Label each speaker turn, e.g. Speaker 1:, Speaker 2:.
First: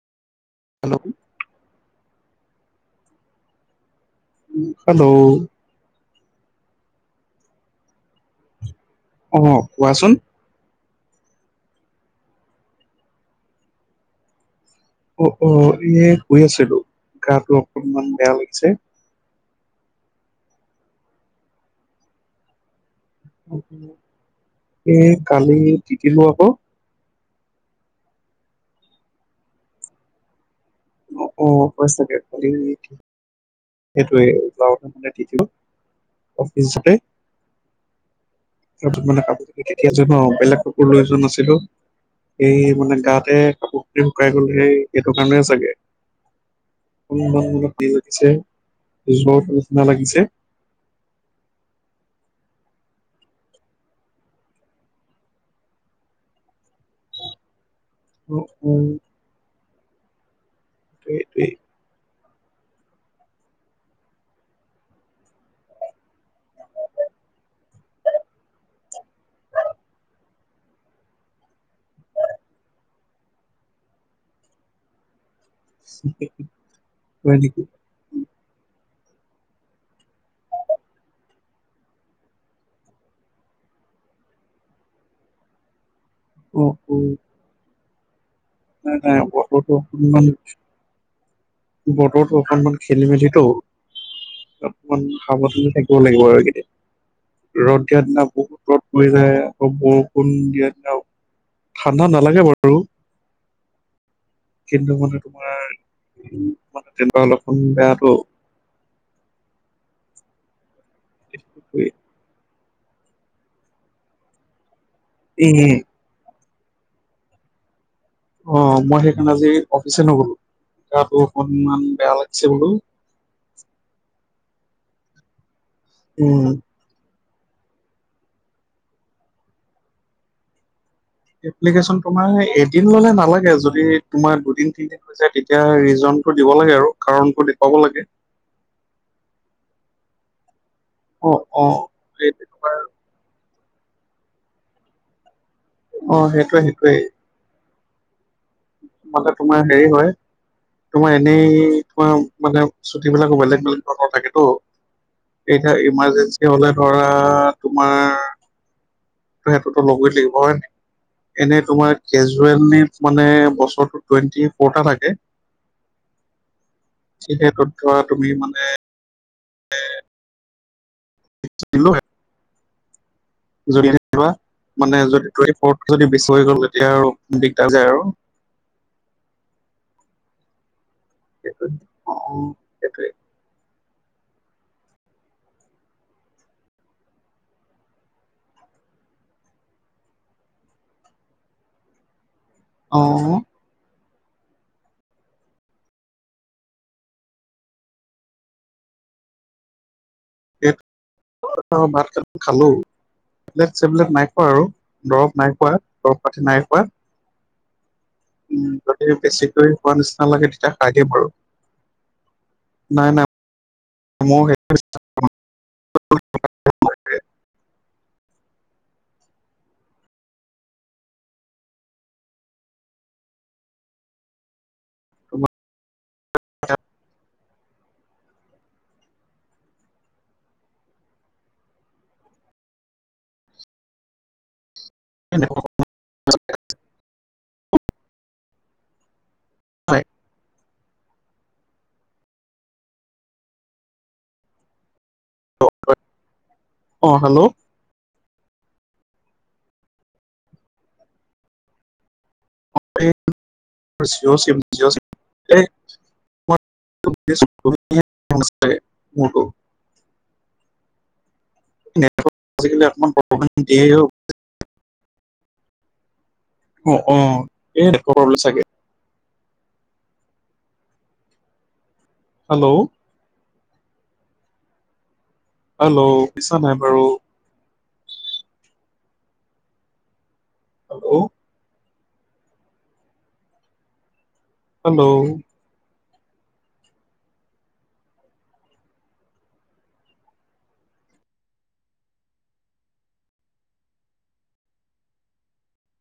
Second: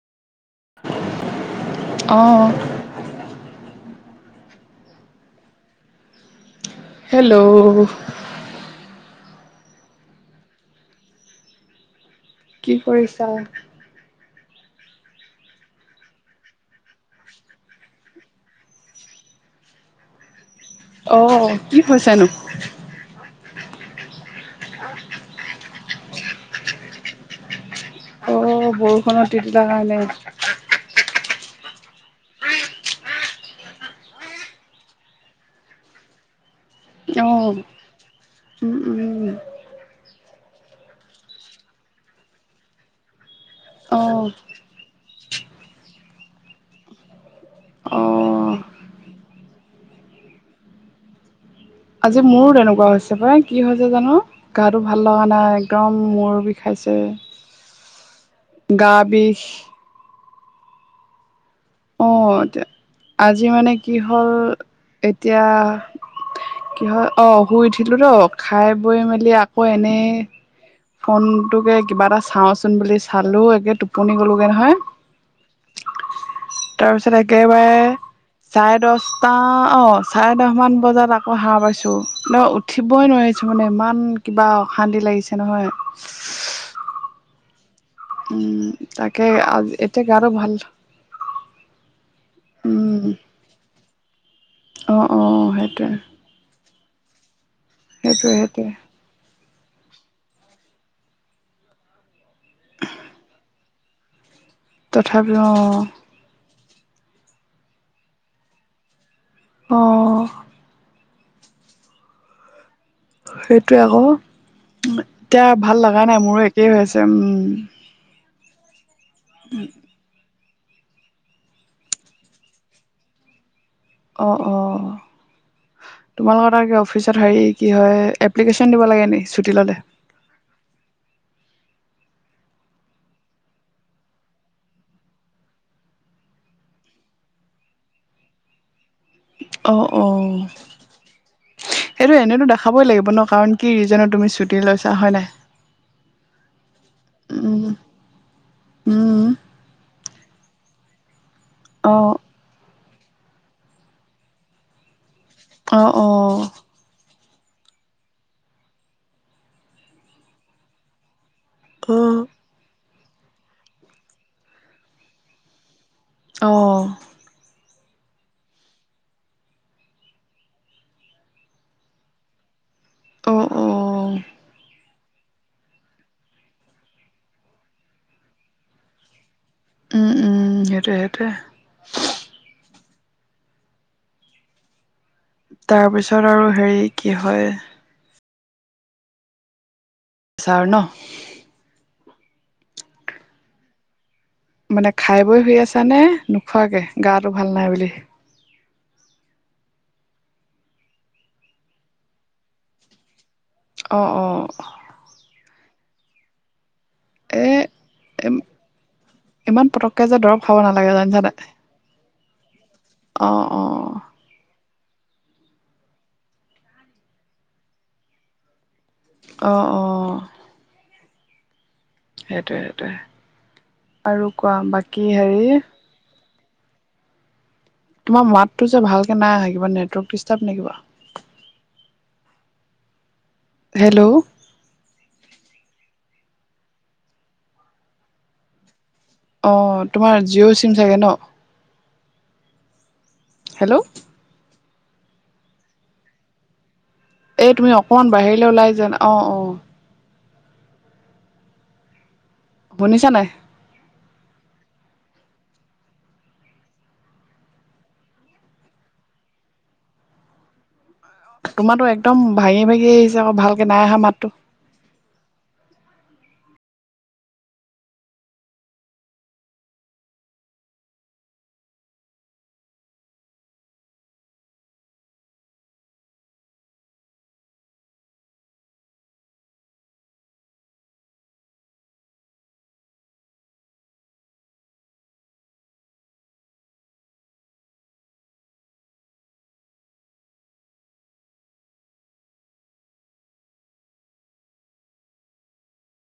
Speaker 1: Hello?
Speaker 2: অ।
Speaker 1: Hello?
Speaker 2: Hello.
Speaker 1: অ কোৱাচোন?
Speaker 2: কি কৰিছা?
Speaker 1: অ অ এ শুই আছিলো, গাটো অকনমান বেয়া লাগিছে।
Speaker 2: অ, কি হৈছেনো?
Speaker 1: এ কালি তিতিলো আক।
Speaker 2: অ বৰষুণত তিতিলা কাৰণে।
Speaker 1: অ অ হৈ চাগে, কালি সেইটোৱে বৰষুণ দিলে তিতিলোঁ অফিচ উম
Speaker 2: অ', উম,
Speaker 1: কাপোৰ মানে
Speaker 2: উম,
Speaker 1: কা তিতি আছোঁ ন বেলেগ কাপোৰ লৈ যোৱা নাছিলো। এই মানে গাতে কাপোৰ - কানি
Speaker 2: অ',
Speaker 1: শুকাই গ'ল সেই এইটো কাৰণে চাগে।
Speaker 2: অ',
Speaker 1: [unintelligible]
Speaker 2: আজি মোৰো তেনেকুৱা হৈছে পাই কি হৈছে জানো? গাটো ভাল লগা নাই একদম মূৰ বিখাইছে।
Speaker 1: অ অ
Speaker 2: গা বিষ।
Speaker 1: এইটোৱেই।
Speaker 2: অ এতিয়া আজি মানে কি হ'ল এতিয়া কি হয় অ শুই উঠিলোটৌ খাই বৈ মেলি আকৌ এনে ফোনটোকে কিবা এটা চাওঁচোন বুলি চালো একে টোপনি গ'লোগে নহয়।
Speaker 1: [unintelligible]
Speaker 2: তাৰপিছত
Speaker 1: হয় নেকি
Speaker 2: একেবাৰে চাৰে দচটা অ চাৰে দচমান বজাত আকৌ সাৰ পাইছো ন উ ঠিবই নোৱাৰিছোঁ মানে ইমান কিবা অশান্তি লাগিছে নহয়।
Speaker 1: অঁ, হু।
Speaker 2: উম।
Speaker 1: নাই নাই
Speaker 2: তাকে আজি
Speaker 1: বতৰটো
Speaker 2: এতিয়া গাটো
Speaker 1: অকনমান
Speaker 2: ভাল
Speaker 1: বতৰতো অকনমান
Speaker 2: উম
Speaker 1: খেলি মেলিতো', অ অকমান
Speaker 2: অ
Speaker 1: সাৱধানে
Speaker 2: সেইটোৱে
Speaker 1: থাকিব লাগিব আৰু এইকেইদিন। ৰদ দিয়াৰ দিনা
Speaker 2: সেইটোৱে সেইটোৱে
Speaker 1: বহুত ৰ হৈ যায় আকৌ বৰষুণ দিয়া দি ঠাণ্ডা নালাগে বাৰু। কিন্তু মানে
Speaker 2: তথাপি অ
Speaker 1: তোমাৰ মানে তেনেকুৱা অলপমান বেয়াটো।
Speaker 2: অঁহ।
Speaker 1: ই
Speaker 2: সেইটোৱে আকৌ এতিয়া
Speaker 1: এ
Speaker 2: ভাল লগা নাই মোৰো একেই হৈ আছে উম।
Speaker 1: অ মই সেইকাৰণে আজি অফিচ নগলো, গো অকনমান বেয়া লাগিছে বোলো।
Speaker 2: অঁ অঁ
Speaker 1: উম
Speaker 2: তোমালোকৰ তাকে অফিচত হেৰি কি হয়, এপ্লিকেশ্যন দিব লাগে নেকি ছুটি ল'লে?
Speaker 1: এপ্লিকেশ্যন তোমাৰ এদিন ল'লে নালাগে যদি তোমাৰ দুদিন, তিনিদিন যেতিয়া দিগদাৰ হয় ৰিজনটো দিব লাগে আৰু কাৰণটো দেখুৱাব লাগে।
Speaker 2: অ', অ
Speaker 1: অ অ
Speaker 2: এইটো
Speaker 1: এই
Speaker 2: এনেতো দ
Speaker 1: তোমাৰ
Speaker 2: হবই লাগিব ন কাৰণ কি ৰিজনত তুমি ছুটি লৈছা হয় নাই?
Speaker 1: অ' সেইটোয়ে সেইটোয়ে।
Speaker 2: [inaudible] উম
Speaker 1: মানে তোমাৰ হেৰি হয় তোমাৰ এনেই
Speaker 2: অ
Speaker 1: তোমাৰ। মানে চুটি বিলাকো বেলেগ বেলেগ ধৰণৰ থাকেতো
Speaker 2: অ
Speaker 1: এতিয়া
Speaker 2: অ
Speaker 1: ইমাৰ্জেঞ্চি হ'লে। ধৰা তোমাৰ সেইটোতো লই লাগিব হয় নাই? এনেই
Speaker 2: অ
Speaker 1: তোমাৰ মানে বছৰো টুৱেণ্টি ফ'ৰটা থাকে।
Speaker 2: অ'।
Speaker 1: যিহেতু ধৰা তুমি মানে [unintelligible]
Speaker 2: অ'। অ
Speaker 1: যদি লোৱা মানে যদি ত যদি বিচৰি গ'ল তেতিয়া আৰু দিগদাৰ যায় আৰু।
Speaker 2: উম, উম সেইটোৱে সেইটোৱে।
Speaker 1: অ, অ, সেইটোৱেই।
Speaker 2: তাৰপিছত আৰু হেৰি কি হয়। চাৰ ন'
Speaker 1: অ'।
Speaker 2: মানে খাই, বৈ শুই আছা নে নোখোৱাকে গাটো ভাল নাই বুলি?
Speaker 1: ভাত ক খালো
Speaker 2: অ
Speaker 1: টেবলেট-চেবলেট
Speaker 2: অ
Speaker 1: নাই খোৱা আৰু। দৰৱ নাই খোৱা, দৰৱ পাতি নাই খোৱা।
Speaker 2: এ
Speaker 1: যদি
Speaker 2: ইমান
Speaker 1: বেছিকৈ হোৱা
Speaker 2: পতককে যে
Speaker 1: নিচিনা
Speaker 2: দৰৱ
Speaker 1: লাগে
Speaker 2: খাব
Speaker 1: তেতিয়া
Speaker 2: নালাগে
Speaker 1: খাই দিম
Speaker 2: জানিছা
Speaker 1: আৰু।
Speaker 2: নাই
Speaker 1: নাই-নাই।
Speaker 2: অ অ'।
Speaker 1: মোৰ [unintelligible]
Speaker 2: অ, অ। সেইটোয়ে -সেইটোয়ে আৰু কোৱা বাকী
Speaker 1: তোমাৰ
Speaker 2: হেৰি তোমাৰ মাতটো যে ভালকে নাই আহা কিবা নেটৱৰ্ক ডিষ্টাৰ্ব নে কিবা হেল্ল'।
Speaker 1: [unintelligible]
Speaker 2: অ, তোমাৰ জিঅ' চিম চাগৈ ন' হেল্ল'।
Speaker 1: অ, হেল্ল'।
Speaker 2: এই তুমি অকমান বাহিৰ ওলাই যোৱা না অ, অ'। শুনিছা নাই?
Speaker 1: মোৰ জিঅ' চিম জিঅ' চিম এই [unintelligible]
Speaker 2: তোমাৰো একদম ভঙি,
Speaker 1: আজিকালি
Speaker 2: ভাঙি
Speaker 1: অকমান
Speaker 2: আহিছে আকৌ
Speaker 1: প্ৰব্লেম
Speaker 2: ভালকে
Speaker 1: দিয়ে
Speaker 2: নাই
Speaker 1: অ।
Speaker 2: আহা মাত।
Speaker 1: অ, অ [unintelligible] চাগে। হেল্ল। হেল্ল', শুনিছা নাই বাৰু। হেল্ল'। হেল্ল'।